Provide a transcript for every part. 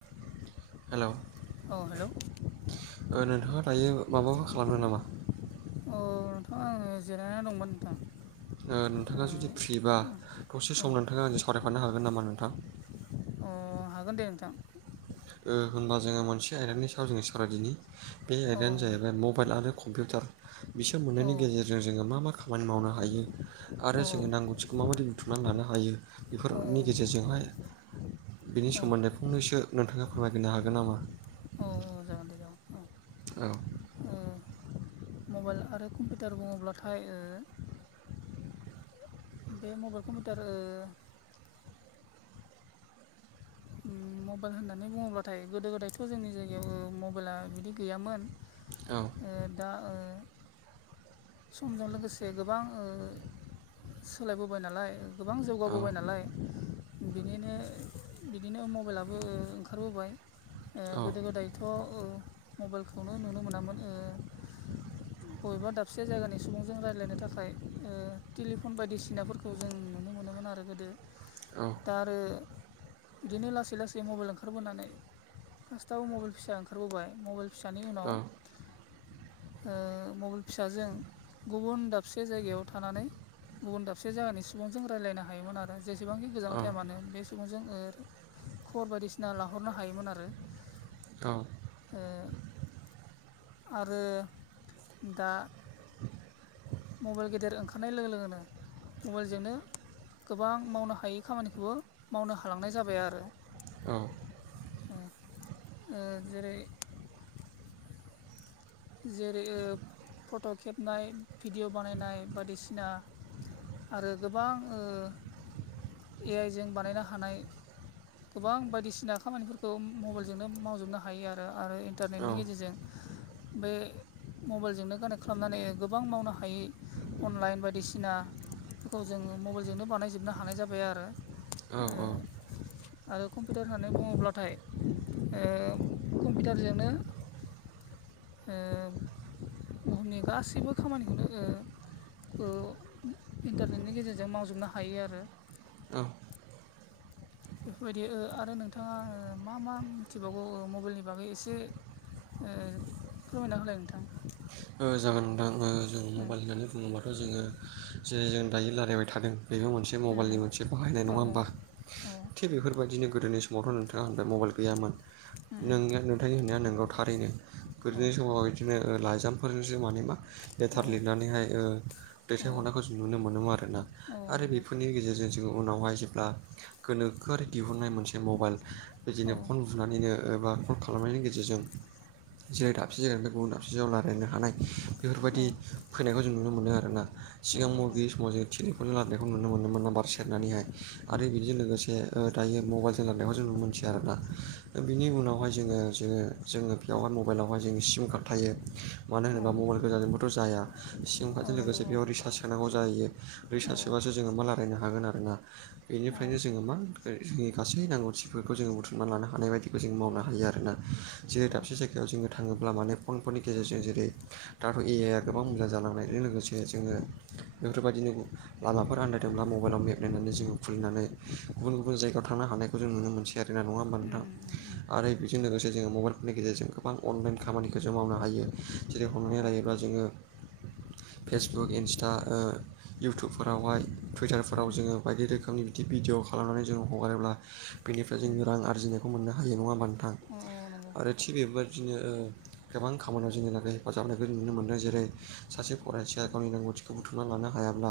[inaudible] Hello औ hello ओ नोंथाङा दायो माबाफोर खालामदों नामा औ नोंथां आङो जिरायना दंमोन नोंथां ओ नोंथाङा जुदि फ्रिबा दसे ओ सम नोंथाङा आंजों सावरायफानो हागोन नामा नोंथां अ हागोन दे नोंथां ओ होनबा जोङो मोनसे आयदानि सायाव जोङो सावरायदिनि बे औ आयदायानो दे जाहैबाय मबाइल आरो कम्पिउटार बिसोर औ मोननैनि गेजेरजों जोङो मा खामानि मावनो हायो आरो औ जोङो नांगौथिखौ माबायदि बुथुम नानै लानो हायो बेफोरनि औ गेजेरजोंहाय बेनि औ सोमोन्दैफंनैसो नोंथाङा फोरमायग्रोनो हागोन नामा औ औ जागोन दे जागोन औ औ ओ मबाइल आरो कम्पिउटार बुङोब्लाथाय ओ बे मबाइल कम्पिउटार ओ उम मबाइल होननानै बुङोब्लाथाय गोदो गोदायथ' जोंनि जायगायाव मबाइला बिदि गैयामोन औ ओ दा ओ समजों लोगोसे गोबां ओ सोलायबोबाय नालाय गोबां औ जौगाबोबाय नालाय बिदिनो बिदिनो मबाइलाबो ओंखारबोबाय ओ औ गोदो गोदाय थ' ओ मबाइलखौनो नुनो मोनामोन ओ बबेबा दा से जायगानि सुबुंजों रायलायनो थाखाय ओ टेलिफन बायदिसिनाफोरखौ जों नुनो मोनोमोन आरो गोदो औ दा आरो बिदिनो लासै लासै मबाइल ओंखारबोनानै फार्स्टाव मबाइल फिसा ओंखारबोबाय मबेल फिसानि उनाव औ ओ मबेल फिसाजों गुबुन दाबसे जायगायाव थानानै गुबुन दाबसे जायगानि सुबुंजों रायलायनो हायोमोन आरो जेसेबांखि औ गोजानाव थाया मानो बे सुबुं जों ओ खबर बायदिसिना लाहरनो हायोमोन आरो औ ओ आरो दा मबाइल गेदेर ओंखारनाय लोगो लोगोनो मबाइलजोंनो गोबां मावनो हायै खामानिखौबो मावनो हालांनाय जाबाय आरो औ ओं ओ जेरै जेरै ओ फट' खेबनाय भिडिअ' बानायनाय बायदिसिना आरो गोबां ओ ए आइ जों बानायनो हानाय गोबां बायदिसिना खामानिफोरखौ मबेलजोंनो मावजोबनो हायो आरो आरो इन्टारनेटनि गेजेरजों बे मबाइलजोंनो खानेक्ट खालामनानै गोबां मावनो हायै अनलाइन बायदिसिना खौ जोंङो मबेलजोंनो बानायजोबनो हानाय जाबाय आरो औ ओ औ आरो कम्पिटार होननानै बुङोब्लाथाय ओ कम्पिटारजोंनो ओ बुहुमनि गासैबो खामानिखौनो ओ ओ इन्टारनेटनि गेजेरजों मावजोबनो हायो आरो औ बेफोर बायदि ओ आरो नोंथाङा ओ मा मा मिथिबावगौ ओ मबाइलनि बागै एसे ओ फोरमायना होलाय नोंथां। औ जागोन नोंथां ओ जों मबाइल होननानै बुङोब्लाथ' जोङो जेरै जों दायो रायलायबाय थादों बेबो मोनसे मबाइलनि मोनसे बाहायनाय औ नङा होमबा! थिग बेफोरबायदिनो गोदोनि समावथ' नोंथाङा होनबाय मबाइल गैयामोन। नोंनि नोथांनि होननाया नोंगौ थारैनो औ गोदोनि समाव इदि दिनो लाइजामफोरनिजों माने मा औ लेथार लिरनानैहाय ओ दैथायहरनायखौ जों नुनो मोनोमोन आरोना औ आरो बेफोरनि गेजेरजों जोङो उनावहाय जे बा गोनोखोआरि दिहुननाय मोनसे मबाइल बिदिनो फन बुनानै नो एबा कल खालामनायनि गेजेरजों जेरै दाबसे जायगानिफ्राय गुबुन दाबसे जायगायाव ला रायलायनो हानाय औ बेफोरबायदि फैनायखौ जों नुनो मोनो आरोना औ सिगां मबाइल नंगौ गैयै समाव जे टेलिफनजों रालानायखौ नुनो मोनोमोन नाम्बार सेरनानैहाय आरो बिदिजों लोगोसे ओ दायो मबाइलजों रालायनायखौ जों नुनो मो मिथियो आरोना बिनि उनावहाय जोङो जोङो जोङो बेयावहाय मबाइलावहाय जोङो सिम कार्ड थायो मानो औ होनोबा मबाइल गोजाजोंबोथ' जाया सिम औ नंगौ औ कार्डजों नंगौ लोगोसे बेयाव रिसार्स सोनांगौ जायो औ रिसार्स सोबा सो जोंङो मा रालायनो हागोन आरोना बेनिफ्रायनो जोंङो मा जोंनि गासै नांगौथिफोरखौ जोंङो बुथुम मान लानो हानाय बायदिखौ जों मावनो हायो आरोना जेरै दाबसे जायगायाव जोङो थाङोब्ला माने फनफोरनि गेजेरजों जेरै दाथ' ए आइ आ गोबां मोजां जालांनायजों लोगोसे जोङो बेफोरबादिनो लामाफोर आनदायदोंब्ला मबाइलाव मेब नायनानै जोङो खुलिनानै गुबुन गुबुन जायगायाव थांनो हानायखौ जों नुनो मोनसै रोंआ होनना नङा होमबा नोंथां आरो बेजों लोगोसे जोङो मबाइलफोरनि गेजेरजों गोबां अनलाइन खामानिखो जों मावनो हायो जेरै हमनानै औ लायोब्ला जोङो फेसबुक इन्सटा ओ इउटुबफोरावहाय टुइटारफोराव जोङो बायदि रोखोमनि बिदि भिडिअ खालामनानै जोङो हगारोब्ला बेनिफ्राय औ जोङो रां आरजिनायखौ मोननो हायो नङा होमबा नोंथां। औ औ नंगौ आरो थि बेफोरबादिनो ओ गोबां खामानियाव जोंनि थाखाय हेफाजाब होननायखौ जों नुनो मोनदों जेरै सासे फरायसाया गावनि रोंगौथिखौ बुथुमना लानो हायाब्ला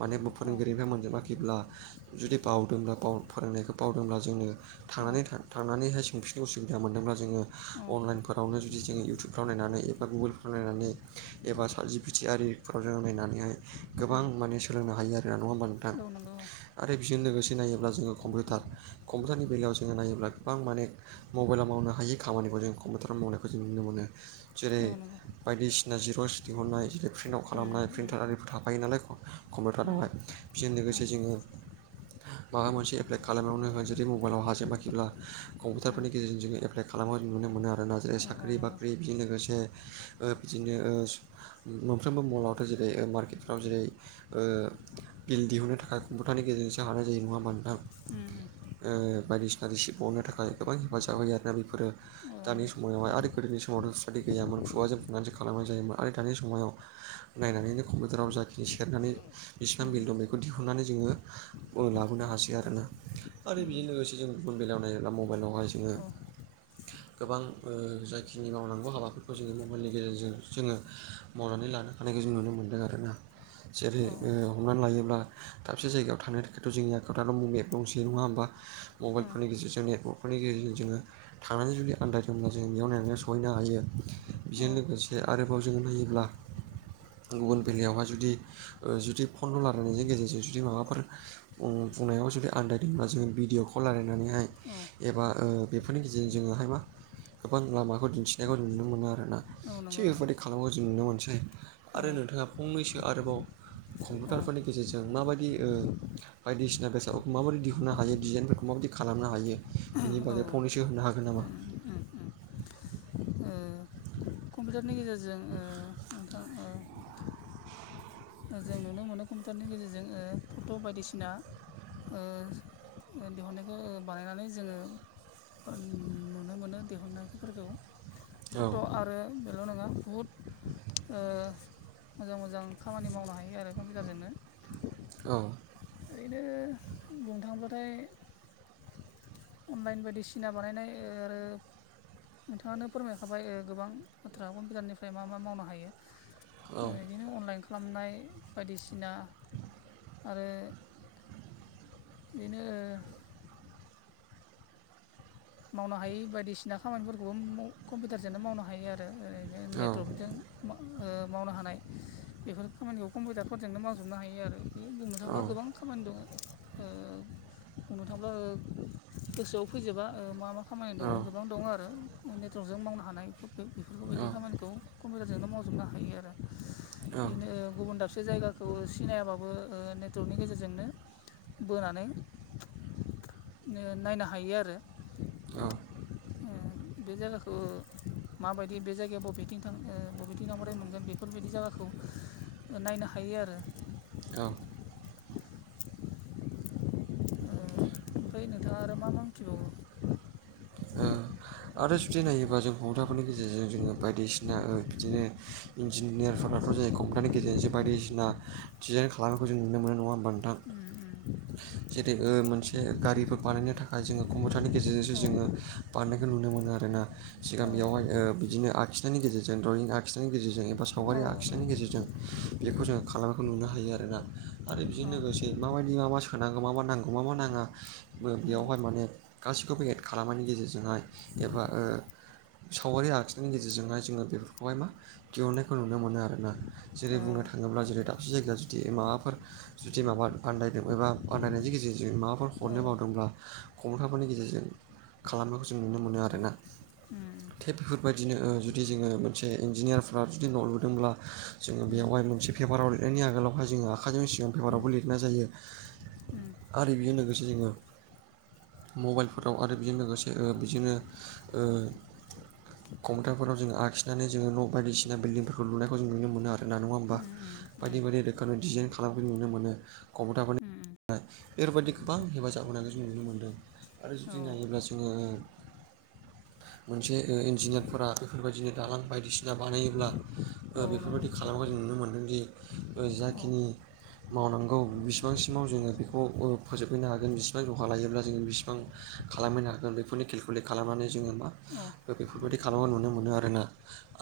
माने औ फोरोंगिरिफ मोनजोबाखैब्ला जुदि बावदोंब्ला बाव फोरोंनायखौ बावदोंब्ला जोंनो। थां औ थ थांनानैहाय सोंफिननो उसुबिदा मोनदोंब्ला जोङो औ अनलाइनफोरावनो जुदि जोङो इउटुब फोराव नायनानै एबा गुगोलफ्राव नायनानै एबा साबजबिथि आरारिफ्राव जों नायनानैहाय गोबां उम माने सोलोंनो हायो आरोोना नङा होमबा नोंथां। औ नंगौ आरो बेजों लोगोसे नायोब्ला जोङो कम्पिउटार कम्पिउटारनि बेलायाव जोङो नायोब्ला गोबां माने मबाइलाव मावनो हायि खामानिखौ जों कम्पिउटाराव मावनायखौ जों नुनो मोनो जेरै औ नंगौ बायदिसिना जिर'स दिहुननाय जेरै प्रिन्ट आवट उम खालामनाय उम प्रिन्टार आर थाफायो नालाय उम कम्पिउटारावहाय बेजों लोगोसे जोङो माबा मोनसे एप्लाइ खालामनायावनो हो जुदि मबाइलाव हाजेाखैब्ला उम कम्पिउटारफोरनि गेजेरजों ए एप्लाइ खालामो जों नुनो मोनो आरो नााय उम औ औ साख्रि नंगौ बाख्रि बिजों लोगोसे बिदिनो। मोनफ्रोमबो मलावथ' जेरै मार्केटफ्राव जेरै बिल दिहुनो थाखाय कम्पिउटारनि गेजेरजोंसो हानाय जायो नङा होनबा नोंथां। उ उ बायदिसिना रिसिप्ट बनो थाखाय गोबां हेफाजाब होयो आरोना बेफोरो औ नंगौ दानि समावहाय आरो गोदोनि समावथ' खुफादि गैयामोन खुवाजों खुनानैसो खालामनाय जायोमोन आरो दानि समाव नायनानैनो कम्पिउटाराव जाखिनि सेरनानै बिसिबां उम बिल दं बेखौ दिहुननानै जोङो। लाबोनो हासै आरोना आरो उम बेजों लोगोसे जों गुबुन बेलायाव नायोब्ला मबाइलावहाय जोङो। औ गोबां जायो। जखिनि मावनांगौ हाबाफोरखौ जोङो मबाइलनि गेजेरजों जोङो मावनानै लानो हानायखौ जों नुनो मोनदों आरोना। जेरै ओ औ हमनानै लायोब्ला दाबसे जायगायाव थांनो थाखायथ' जोंनि आखायाव दाथ' मबेब दंसै नङा होमबा मबाइलफोरनि गेजेरजों नेटवर्कफोरनि गेजेरजों जोङो थांनानै जुदि आलाद ज आला जों बेयावनायनानै स सहैनो हायो औ नंगौ औ उम बेजों लोगोसे आरोबाव जों नायोब्ला गुबुन बेलायावहाय जुदि जुदि फन रायलायनायनि गेजेरजों जुदि माबाफोर बुंनायाव जुदि आनन्दायदोंबा जों भिडिअ खौ खौ रायलायनानैहाय ओ एबा बेफोरनि गेजेरजों जोङोहाय मा गोबां लामा बेखौ दिन्थिनायखौ जों नुनो मोनो आरोना थिग बेफोरबायाददि खालामनायखौ जों नुनो मोनसै आरो नोंथाङा। फंनैसो आरोबाव कम्पिउटारफोरनि गेजेरजों माबायदि बायदिसिना बेसादफोरखौ माबाददि दिहुननो हायो डिजाइनफोरखौ माबायदि खालामनो हायो बिनि बागै फंनैसो होनो हागोन नामा। ओम ओ उ कम्पिउटारनि गेजेरजों नोंथां ओ जों नुनो मोनो कम्पिउटारनि गेजेरजों फट' बायदिसिना दिहुननायखौ बानायनानै जोङो नुनो मोनो दिहुननायफोरखौ औ फट' आरो बेल' नङा बुहुद ओ मोजां मोजां खामानि मावनो हायो आरो कम्पिउटारजोंनो। औ ओरैनो बुंनो थाङोब्लाथाय अनलाइन बायदि सिना बानायनाय आरो नोंथाङानो फोरमायखाबाय गोबां बाथ्रा कम्पिउटारनिफ्राय मा मा मावनो हायो। औ बिदिनो अनलाइन खालामनाय बायदिसिना आरो बिदिनो ओ मावनो हायै बायदिसिना खामानिफोरखौबो कम्पिउटारजोंनो मावनो हायो आरो ओरैनो नेटवर्कजों ओ मावनो हानाय बेफोर खामानिखौ कम्पिउटारफोरजोंनो मावजोबनो हायो आरो। बे बुंनो थांब्ला गोबां खामानि दङ ओ बुंनो थांब्ला गोसोआव फैजोबा मा मा खामानि दङ औ गोबां दङ आरो नेटवर्कजों मावनो हानाय बेफोरखौबायदि खामानिखौ कम्पिउटारजोंनो मावजोबनो हायो आरो औ बिदिनो गुबुन दाबसे जायगा खौ सिनायाबाबो नेटवर्कनि गेजेरजोंनो बोनानै नो नायनो हायो आरो। औ [unintelligible] ओ बे जायगाखौ माबायदि बे जायगायाव बबेथिं थां बबेथिं थांबाथाय मोनगोन बेफोरबायदि जायगाखौ नायनो हायो आरो। औ [inaudible] ओमफ्राय‌ नोंथाङा आरो मा मा मिथिबावगो ओ आरो जुदि नायोबा जों कम्फिउतारफोरनि गेजेरजों जोङो बायदिसिना ओ बिदिनो इन्जिनियारफोराथ' जों कम्पिउटारनि गेजेरजोंसो बायदिसिना डिजाइन खालामनायखौ जों नुनो मोनो नङा होमबा नोंथां। ओ ओ जेरै मोनसे गारिफोर बानायनो थाखाय जोङो कम्पिउटारनि गेजेरजोंसो उम औ जोङो बारनायखौ नुनो मोनो आरो ना। सिगां औ बेयावहाय बिदिनो आखिनायनि गेजेरजों द्रयिं आखिनायनि गेजेरजों एबा औ सावगारि नंगौ आखिनायनि गेजेरजों बेखौ जोङो खालामनायखौ नुनो हायो आरो ना। आरो बेजों औ लोगोसे मा बायदि सोनांगौ मा मा नांगौ मा मा नाङा उम बेयावहाय माने गासिखौबो एड खालामनायनि गेजेरजोंहाय एबा ओ सावगारि आखिनायनि गेजेरजों हाय बेफोरखौहाय मा दिहुननायखौ नुनो मोनो आरो ना जेरै बुंनो थाङोब्ला जेरै दाबसे जायगाया जुदि माबाफोर जुदि माबा आदायदों एबा आन्दायनायनि गेजेरजों माबाफोर औ हरनो औ मावदोंब्ला कम्फिउटारफोरनि गेजेरजों खालामनायखौ जों नुनो मोनो आरो ना औ थिग बेफोर बेबायदिनो जुदि जोङो मोनसे इन्जिनियारफ्रा जुदि न' लुदोंब्ला जोङो बेयावहाय मोनसे पेपाराव लिरनायनि आगोलावहाय जोङो आखाइजों सिगां पेपाराव बो लिरनाय जायो। आरो बेजों लोगोसे जोङो मबाइलफोर आरो बेजों लोगोसे ओ‌ बेजोंनो कम्पिउटारफोराव जोङो आखिनानै जोङो न' बायदिसिना बिल्दिंफोरखौ लुनायखौ जों नुनो मोनो नङा होमबा। बायदि बायदि रोखोमनि डिजाइन खालामखौ नुनो मोनो कम्पिउटारफोरनि बेफोरबायदि गोबां हेफाजाब होनाय जों नुनो मोनदों। आरो जुदि नायोब्ला जोङो मोनसे ओ इन्जिनियारफोरा बेफोरबायदिनो दालां बायदिसिना बानायोब्ला ओ नंगौ बेफोरबायदि खालामाखै जों नुनो मोनदों दि ओ औ जाखिनि मावनांगौ बिसिबां सिमाव जोङो बेखौ ओ फोजोबहैनो हागोन बिसिबां ज'खा लायोब्ला बिस बां खालामहैनो हागोन बेफोरनि केलकुलेट खालामनानै जोङो मा औ ओ बेफोरबायदि खालामा नुनो मोनो आरोना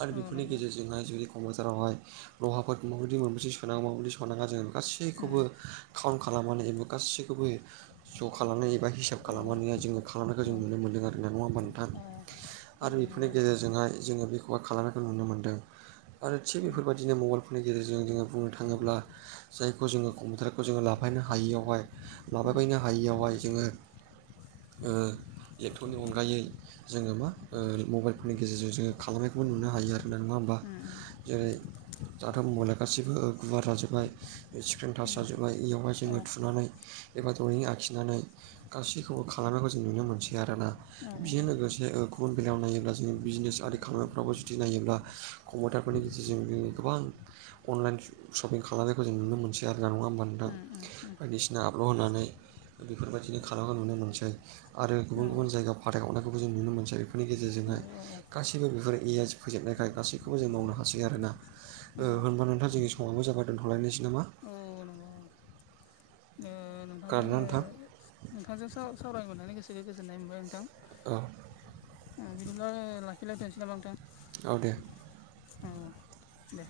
आरो औ बेफोरनि नंगौ गेजेरजोंहाय जुरै [unintelligible] जारावहाय लहाफोरखौ माबायदि माबायदि सोनांगो माबायदि सनाङा जोङो गासैखौबो खाउन्ट खालामनानै एबा गासैखौबो ज' खालामनानै एबा हिसाब [unintelligible] औ खालामनायखौ जों मोनदों आरोना नङा होनबा नोंथां? उम आरो इफोरनि गेजेरजोंहाय जोङो बेखौबा खालामनायखौ नुनो मोनदों। आरो थिग औ बेफोरबायदिनो मबाइलफोरनि गेजेरजों जोङो बुंनो थाङोब्ला जायखौ जोङो कम्पिउटारखौ जोङो लाफायनो हायियावहाय औ लाफाबायनो हायियावहाय जोङो ओ इलेक्ट्रननि अनगायै जोङो मा ओ मबाइलफोरनि गेजेरजों जोङो खालामनायखौबो हायो आरो। होननाय नङा हमबा औ जेरै दाथ' मबाइला गासिबो गुवार जाजोब्बाय। स्क्रिन थास जाजोब्बाय इयावहाय जोङो थुनानै एबा द्रयिं आखिनानै गासैखौबो खालामनायखौ जों नुनो मोनसै आरोना बिजों लोगोसे गुबुन बेलायाव नायोब्ला जों बिजनेस आरि खामानिफ्रावबो जुदि नायोब्ला कम्पटारफोरनि गेजेरजों जों गोबां अनलाइन शपिं खालामनायखौ जों नुनो मोनसै। [unintelligible] नङा होमबा नोंथां बायदिसिना आबल' होनानै बेफोरबायदिनो खालामनाय नुनो मोनसै आरो गुबुन गुबुन जायगायाव फाथायहरनायखौबो जों नुनो मोनसै इफोरनि गेजेरजोंहाय। गासैबो बेफोर ए आइ जों फैजोबनायखाय गासैखौबो जों मावनो हासै आरोना। ओ होनबा नोंथां जोंनि समाबो जाबाय दोनथ'लायनोसै नामा? औ नंगौ ओ नोंथांजों खोनादोंना नोंथां ओ नोंथांजों साव-सावरायनो मोननानै गोसोखो गोजोननाय मोनबाय नोंथां। औ ओ बिदिब्ला लाखिलाय थ'नोसै नामा नोंथां? औ दे। ओ दे